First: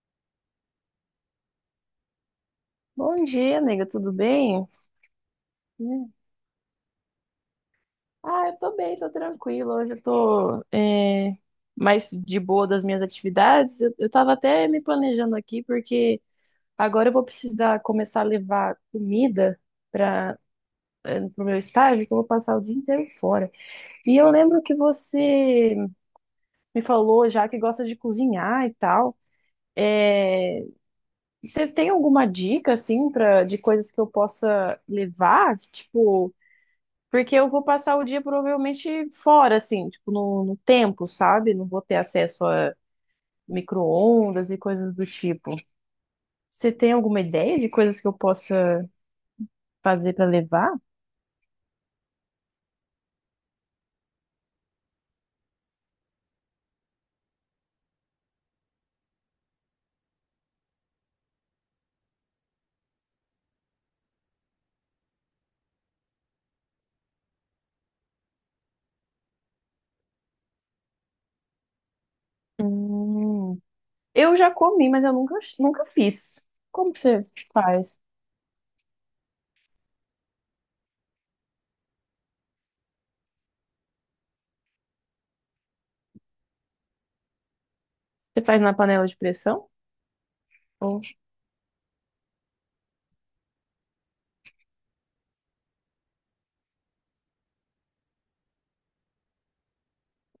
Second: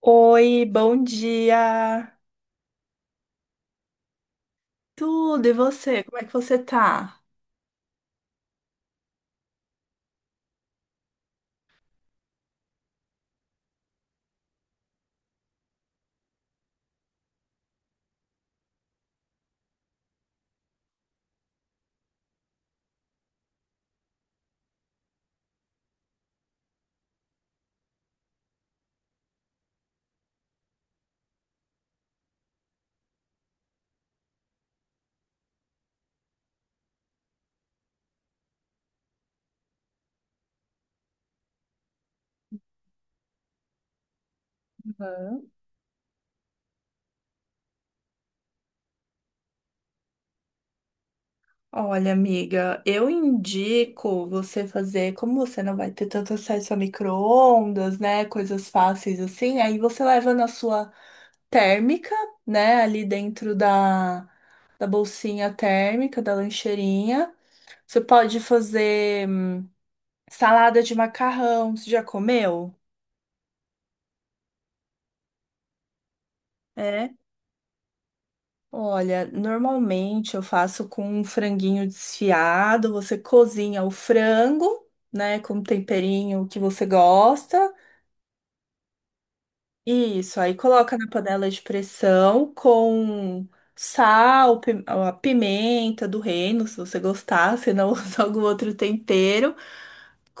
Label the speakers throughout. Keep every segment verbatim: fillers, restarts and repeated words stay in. Speaker 1: Oi, bom dia.
Speaker 2: Bom dia, amiga, tudo bem?
Speaker 1: Tudo, e você?
Speaker 2: Hum.
Speaker 1: Como é que você tá?
Speaker 2: Ah, eu tô bem, tô tranquila. Hoje eu tô é, mais de boa das minhas atividades. Eu, eu tava até me planejando aqui, porque agora eu vou precisar começar a levar comida para pro meu estágio, que eu vou passar o dia inteiro fora. E eu lembro que você me falou já que gosta de cozinhar e tal. Você tem alguma dica, assim, pra, de coisas que eu possa levar? Tipo. Porque eu vou passar o dia provavelmente fora, assim, tipo, no, no tempo, sabe? Não vou ter acesso a micro-ondas e coisas do tipo. Você tem alguma ideia de coisas que eu possa fazer para levar?
Speaker 1: Olha, amiga, eu indico você fazer, como você não vai ter tanto acesso a micro-ondas, né? Coisas fáceis assim, aí você leva na sua térmica, né? Ali dentro da, da bolsinha térmica, da lancheirinha. Você pode fazer hum, salada de macarrão, você já comeu?
Speaker 2: Hum, eu já comi, mas eu nunca, nunca fiz. Como que
Speaker 1: É.
Speaker 2: você faz?
Speaker 1: Olha, normalmente eu faço com um franguinho desfiado. Você cozinha o frango, né, com o temperinho que você gosta.
Speaker 2: Você faz na panela de pressão?
Speaker 1: Isso, aí coloca
Speaker 2: Ou-
Speaker 1: na panela de pressão com sal, pi- a pimenta do reino, se você gostar, se não usa algum outro tempero.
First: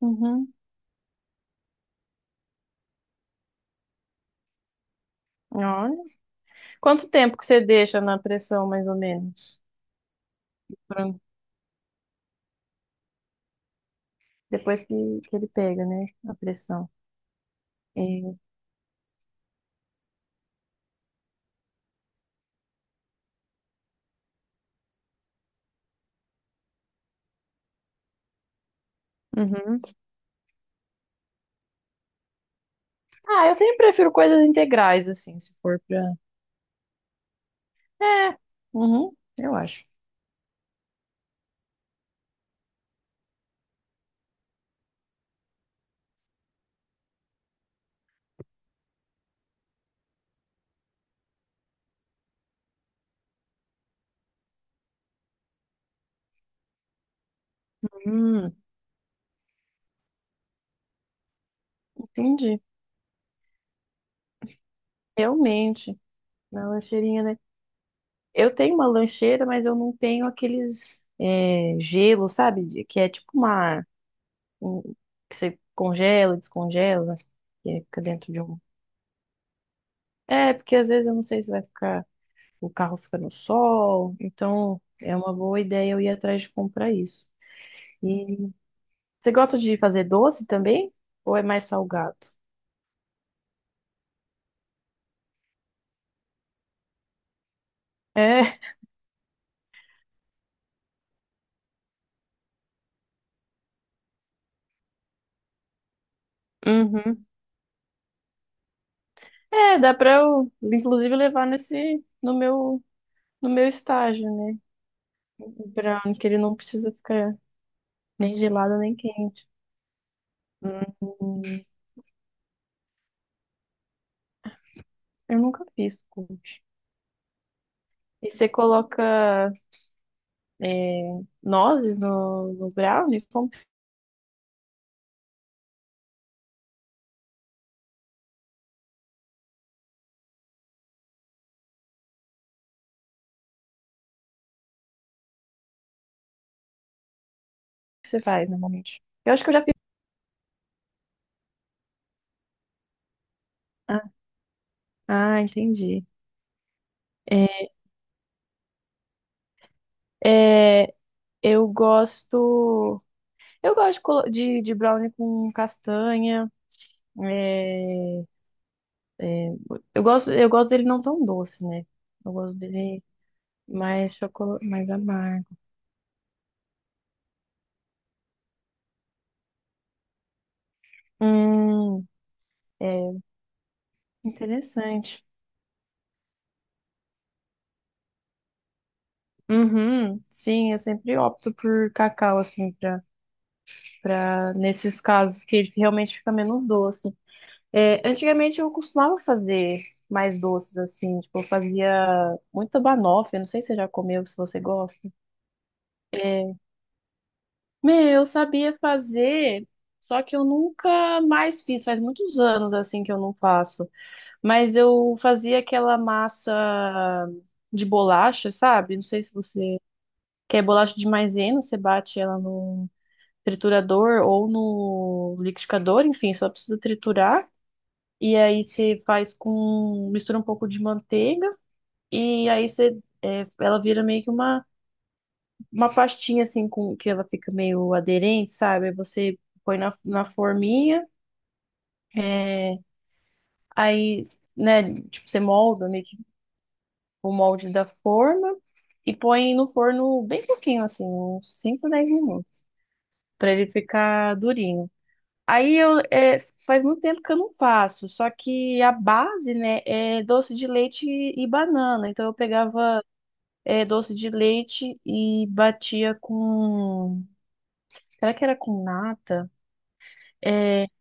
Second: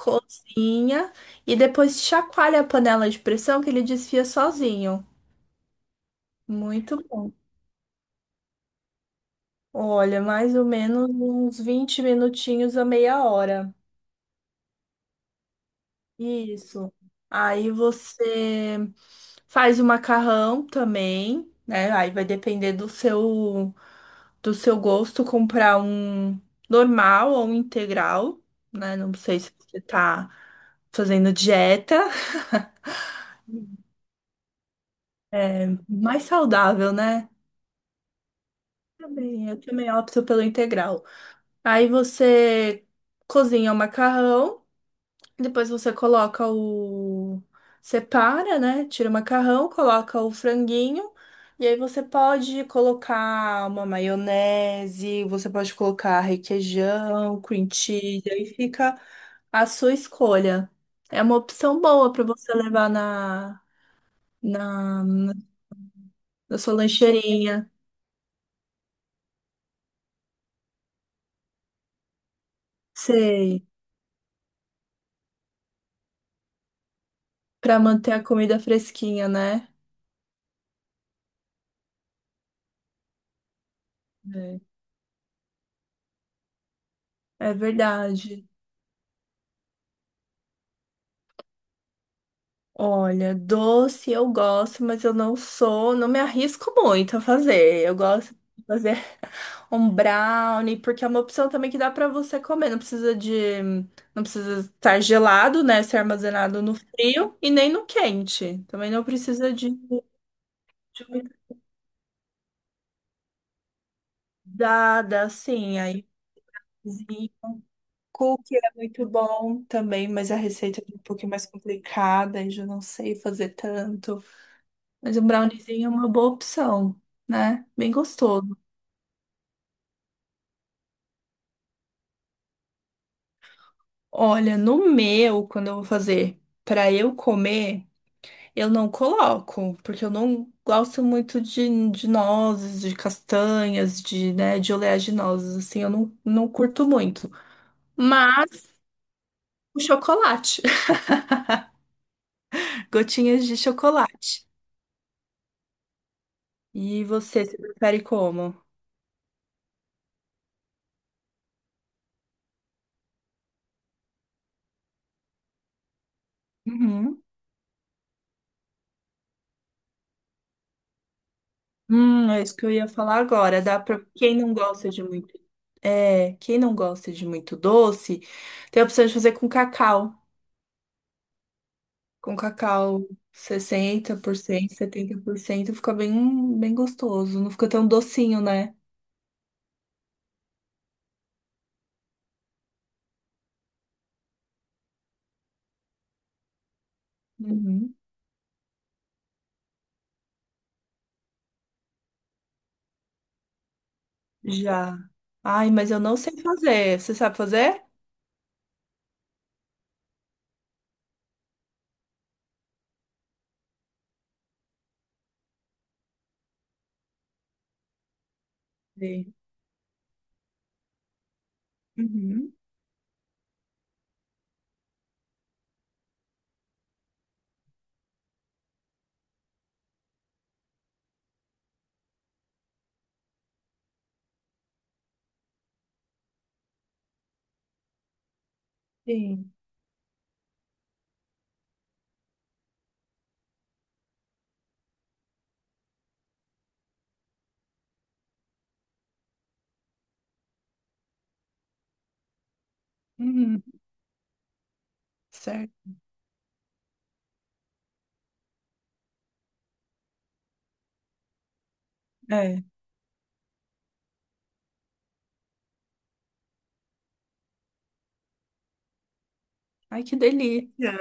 Speaker 2: Uhum.
Speaker 1: e depois chacoalha a panela de pressão que ele desfia sozinho.
Speaker 2: Olha.
Speaker 1: Muito
Speaker 2: Quanto
Speaker 1: bom.
Speaker 2: tempo que você deixa na pressão, mais ou menos?
Speaker 1: Olha, mais ou menos
Speaker 2: Pra-
Speaker 1: uns vinte minutinhos a meia hora.
Speaker 2: Depois que, que ele pega, né? A pressão.
Speaker 1: Isso. Aí
Speaker 2: É.
Speaker 1: você faz o macarrão também, né? Aí vai depender do seu do seu gosto comprar um normal ou um integral, né? Não sei se você
Speaker 2: Uhum.
Speaker 1: tá fazendo dieta,
Speaker 2: Ah, eu sempre prefiro coisas integrais, assim, se for pra.
Speaker 1: mais saudável, né?
Speaker 2: É, uhum,
Speaker 1: Também,
Speaker 2: eu
Speaker 1: eu
Speaker 2: acho.
Speaker 1: também opto pelo integral. Aí você cozinha o macarrão. Depois você coloca o. Separa, né? Tira o macarrão, coloca o franguinho. E aí você pode colocar uma maionese, você pode colocar requeijão, cream cheese, aí
Speaker 2: Hum,
Speaker 1: fica a sua escolha. É uma opção boa para você
Speaker 2: entendi.
Speaker 1: levar na, na,
Speaker 2: Realmente,
Speaker 1: na
Speaker 2: na
Speaker 1: sua
Speaker 2: lancheirinha, né?
Speaker 1: lancheirinha.
Speaker 2: Eu tenho uma lancheira, mas eu não tenho aqueles é, gelo, sabe? De- Que é tipo
Speaker 1: Sei,
Speaker 2: uma. um- que você congela, descongela,
Speaker 1: para
Speaker 2: que fica
Speaker 1: manter a
Speaker 2: dentro de
Speaker 1: comida
Speaker 2: um.
Speaker 1: fresquinha, né?
Speaker 2: É, porque às vezes eu não sei se vai ficar. O carro fica no sol,
Speaker 1: É,
Speaker 2: então é uma boa ideia eu ir atrás de comprar isso.
Speaker 1: é verdade.
Speaker 2: E você gosta de fazer doce também? Ou é mais salgado?
Speaker 1: Olha, doce eu gosto, mas eu não sou, não me arrisco muito a fazer. Eu gosto
Speaker 2: É,
Speaker 1: de fazer um brownie, porque é uma opção também que dá pra você comer. Não precisa de, não precisa estar gelado, né? Ser armazenado no
Speaker 2: uhum.
Speaker 1: frio e nem no quente. Também não precisa de,
Speaker 2: É, dá pra eu, inclusive,
Speaker 1: de
Speaker 2: levar nesse, no meu, no meu estágio, né?
Speaker 1: umidade,
Speaker 2: O
Speaker 1: assim. Aí,
Speaker 2: brownie, que ele não precisa
Speaker 1: cozinha.
Speaker 2: ficar nem
Speaker 1: Cookie é
Speaker 2: gelado nem
Speaker 1: muito
Speaker 2: quente.
Speaker 1: bom também, mas a receita é um pouquinho
Speaker 2: Hum,
Speaker 1: mais complicada e já não sei fazer tanto. Mas um
Speaker 2: eu nunca
Speaker 1: browniezinho é
Speaker 2: fiz
Speaker 1: uma boa
Speaker 2: cookie.
Speaker 1: opção, né? Bem
Speaker 2: E você
Speaker 1: gostoso.
Speaker 2: coloca é, nozes no, no brownie? Como que
Speaker 1: Olha, no meu, quando eu vou fazer para eu comer, eu não coloco, porque eu não gosto muito de, de nozes, de castanhas, de, né, de oleaginosas, assim, eu não, não curto muito.
Speaker 2: você faz
Speaker 1: Mas
Speaker 2: normalmente? Eu acho que eu já fiz.
Speaker 1: o chocolate, gotinhas de
Speaker 2: Ah,
Speaker 1: chocolate.
Speaker 2: ah, entendi.
Speaker 1: E você, se prefere como?
Speaker 2: É, eu gosto. Eu gosto de, colo- de de brownie com castanha.
Speaker 1: Uhum.
Speaker 2: Eu gosto, eu gosto dele não tão doce, né?
Speaker 1: Hum,
Speaker 2: Eu
Speaker 1: é
Speaker 2: gosto
Speaker 1: isso que eu ia
Speaker 2: dele
Speaker 1: falar agora. Dá para
Speaker 2: mais
Speaker 1: quem não
Speaker 2: chocolate,
Speaker 1: gosta
Speaker 2: mais
Speaker 1: de muito,
Speaker 2: amargo.
Speaker 1: é, quem não gosta de muito doce, tem a opção de fazer com cacau.
Speaker 2: Hum,
Speaker 1: Com cacau
Speaker 2: É
Speaker 1: sessenta por cento setenta
Speaker 2: interessante.
Speaker 1: por cento fica bem, bem gostoso. Não fica tão docinho, né?
Speaker 2: Uhum, sim, eu sempre opto por cacau, assim, pra, pra, nesses casos, que ele realmente fica menos doce.
Speaker 1: Uhum.
Speaker 2: É, antigamente eu costumava fazer mais doces, assim, tipo, eu fazia muita banoffee, não sei se você já comeu, se você
Speaker 1: Já.
Speaker 2: gosta.
Speaker 1: Ai, mas eu não sei fazer. Você sabe fazer?
Speaker 2: Meu, eu sabia fazer, só que eu nunca mais fiz, faz muitos anos, assim, que eu não faço. Mas eu fazia aquela massa de bolacha, sabe? Não sei se
Speaker 1: Sim.
Speaker 2: você quer bolacha de maisena, você bate ela
Speaker 1: Uhum.
Speaker 2: no triturador ou no liquidificador, enfim, só precisa triturar. E aí você faz com, mistura um pouco de manteiga e aí você é, ela vira meio que uma, uma, pastinha assim com que ela fica meio aderente, sabe? Aí você
Speaker 1: Sim.
Speaker 2: põe na, na forminha, é, aí, né, tipo, você molda meio que o molde da forma e põe no forno bem pouquinho, assim, uns cinco dez minutos, para
Speaker 1: Uhum.
Speaker 2: ele ficar durinho. Aí
Speaker 1: Certo.
Speaker 2: eu é, faz muito tempo que eu não faço, só que a base, né, é doce de leite e banana. Então eu
Speaker 1: É.
Speaker 2: pegava é, doce de leite e batia com, será que era com nata?
Speaker 1: Ai, que
Speaker 2: É
Speaker 1: delícia.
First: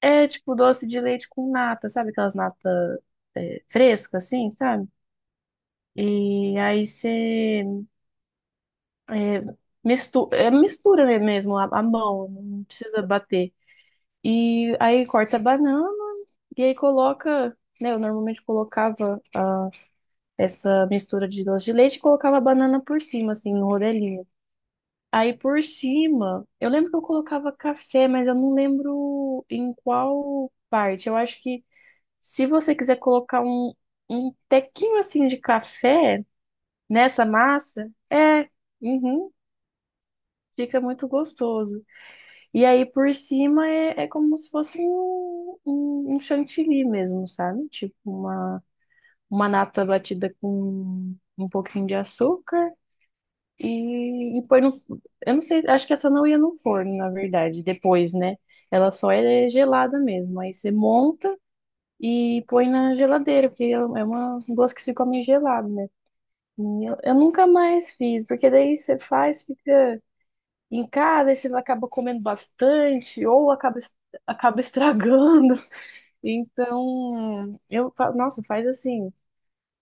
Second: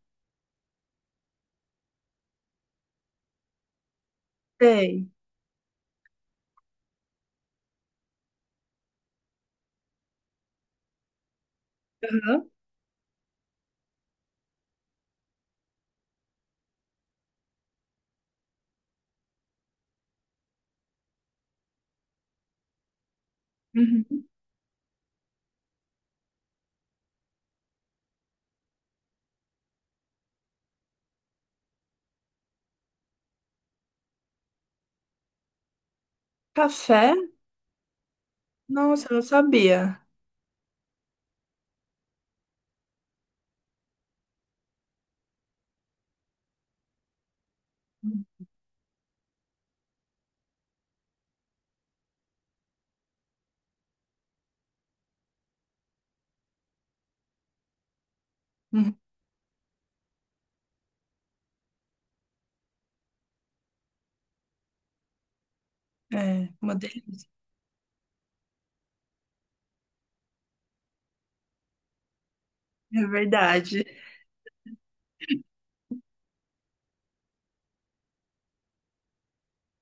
Speaker 2: é, tipo doce de leite com nata, sabe aquelas natas é, frescas assim, sabe?
Speaker 1: Sei.
Speaker 2: E aí você É, mistu é mistura, né, mesmo, a, a mão,
Speaker 1: Uhum.
Speaker 2: não precisa bater. E aí corta a banana e aí coloca, né? Eu normalmente colocava essa mistura de doce de leite e colocava a banana por cima, assim, no
Speaker 1: Uhum.
Speaker 2: rodelinho. Aí por cima, eu lembro que eu colocava café, mas eu não lembro em qual parte. Eu acho que se você quiser colocar um, um, tequinho assim de café
Speaker 1: Café?
Speaker 2: nessa massa, é,
Speaker 1: Nossa, eu não
Speaker 2: uhum,
Speaker 1: sabia.
Speaker 2: fica muito gostoso. E aí por cima é, é como se fosse um, um, um, chantilly mesmo, sabe? Tipo uma, uma nata batida com um pouquinho de açúcar e, e põe no. Eu não sei, acho que essa não ia no forno, na verdade, depois, né? Ela
Speaker 1: Uhum.
Speaker 2: só é gelada mesmo. Aí você monta e põe na geladeira, porque é uma doce que se come gelado, né?
Speaker 1: É, uma
Speaker 2: E Eu, eu
Speaker 1: delícia.
Speaker 2: nunca mais fiz, porque daí você faz, fica. Em casa, aí você acaba comendo
Speaker 1: É
Speaker 2: bastante ou acaba,
Speaker 1: verdade.
Speaker 2: es- acaba estragando. Então, eu, fa- nossa, faz assim,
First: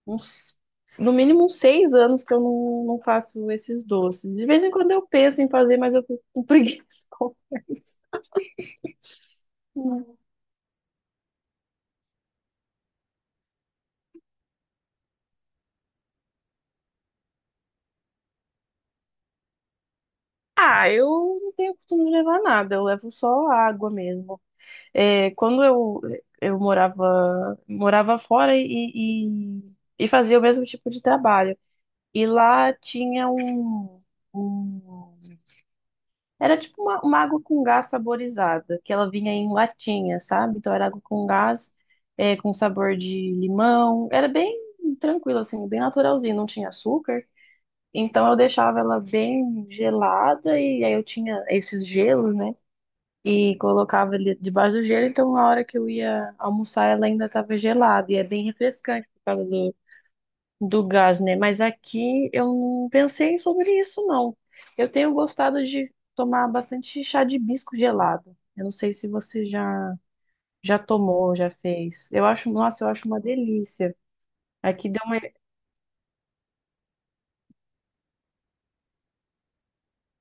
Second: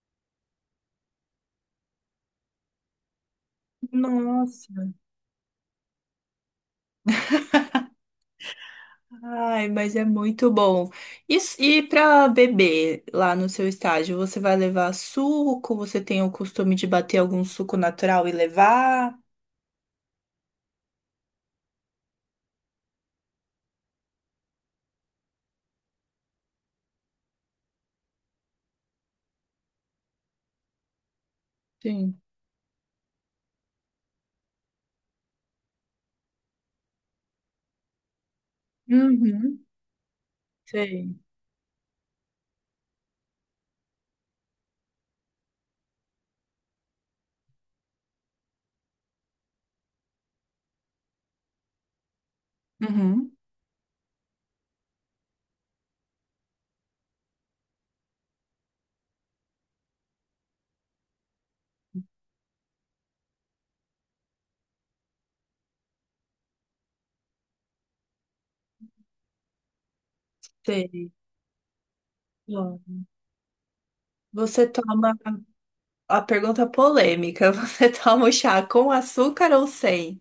Speaker 2: uns, no mínimo uns seis anos que eu não, não faço esses doces. De vez em
Speaker 1: Nossa.
Speaker 2: quando eu penso em fazer, mas eu fico com preguiça, confesso.
Speaker 1: Ai, mas é muito bom. E, e para beber lá no seu estágio, você vai levar suco? Você tem o costume de bater algum suco natural e levar?
Speaker 2: Ah, eu não tenho costume de levar nada, eu levo só água mesmo. É, quando eu, eu morava, morava fora e, e, e fazia o mesmo tipo de trabalho.
Speaker 1: Sim.
Speaker 2: E lá tinha um, um-. Era tipo uma, uma água com gás saborizada, que ela vinha em
Speaker 1: Uhum.
Speaker 2: latinha, sabe? Então era água
Speaker 1: Sei.
Speaker 2: com gás, é, com sabor de limão. Era bem tranquilo, assim, bem naturalzinho, não tinha açúcar. Então eu deixava ela bem gelada e aí eu tinha esses gelos, né?
Speaker 1: Uhum.
Speaker 2: E colocava ele debaixo do gelo, então na hora que eu ia almoçar ela ainda estava gelada. E é bem refrescante por causa do do gás, né? Mas aqui eu não pensei sobre isso, não. Eu tenho gostado de tomar bastante chá de hibisco gelado. Eu não sei se você já já
Speaker 1: Sei.
Speaker 2: tomou, já fez. Eu acho, nossa, eu
Speaker 1: Bom,
Speaker 2: acho uma delícia.
Speaker 1: Você
Speaker 2: Aqui deu
Speaker 1: toma
Speaker 2: uma...
Speaker 1: a pergunta polêmica. Você toma o chá com açúcar ou sem?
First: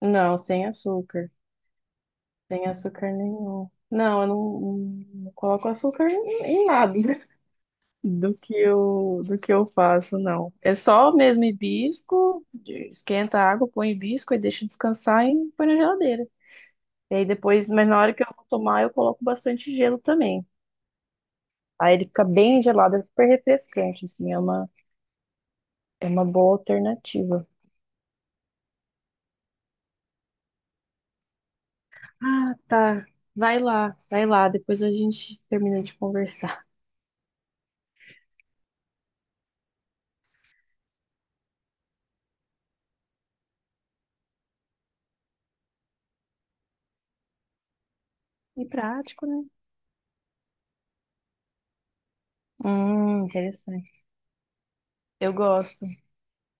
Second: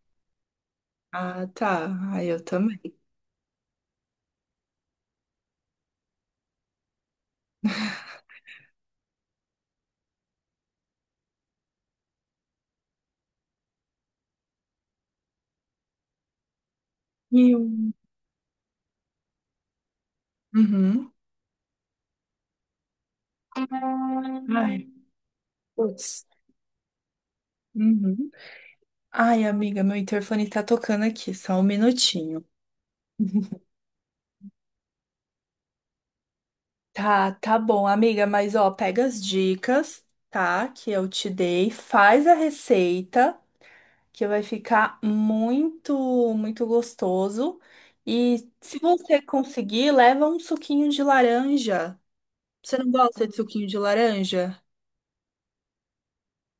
Speaker 2: Não, sem açúcar.
Speaker 1: Ah, tá. Ai, eu
Speaker 2: Sem
Speaker 1: também.
Speaker 2: açúcar nenhum. Não, eu não, não coloco açúcar em em nada do que eu do que eu faço, não. É só mesmo hibisco, esquenta a água, põe hibisco e deixa descansar e põe na geladeira. E aí
Speaker 1: E
Speaker 2: depois, mas
Speaker 1: um-
Speaker 2: na hora que eu vou tomar, eu coloco bastante gelo também.
Speaker 1: Uhum.
Speaker 2: Aí ele fica bem gelado, é super refrescante, assim, é uma,
Speaker 1: Ai,
Speaker 2: é uma
Speaker 1: putz.
Speaker 2: boa alternativa.
Speaker 1: Uhum. Ai, amiga, meu interfone tá tocando aqui. Só um minutinho.
Speaker 2: Ah, tá. Vai lá, vai lá, depois a gente termina de conversar.
Speaker 1: Tá, tá bom, amiga, mas ó, pega as dicas, tá? Que eu te dei, faz a receita, que vai ficar muito, muito gostoso. E
Speaker 2: E
Speaker 1: se você
Speaker 2: prático, né?
Speaker 1: conseguir, leva um suquinho de laranja. Você não
Speaker 2: Hum,
Speaker 1: gosta de suquinho de
Speaker 2: interessante.
Speaker 1: laranja?
Speaker 2: Eu gosto,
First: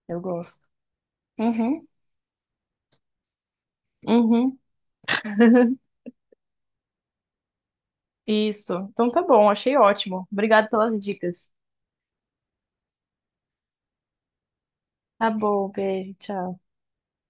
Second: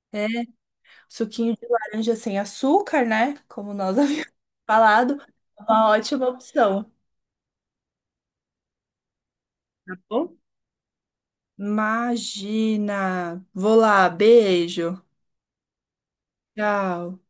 Speaker 2: eu
Speaker 1: É,
Speaker 2: gosto.
Speaker 1: suquinho de
Speaker 2: Uhum,
Speaker 1: laranja sem açúcar, né? Como nós havíamos
Speaker 2: uhum.
Speaker 1: falado, é uma ótima opção,
Speaker 2: Isso. Então tá bom, achei
Speaker 1: tá
Speaker 2: ótimo.
Speaker 1: bom?
Speaker 2: Obrigado pelas dicas.
Speaker 1: Imagina! Vou lá, beijo.
Speaker 2: Tá bom, beijo, tchau.
Speaker 1: Tchau.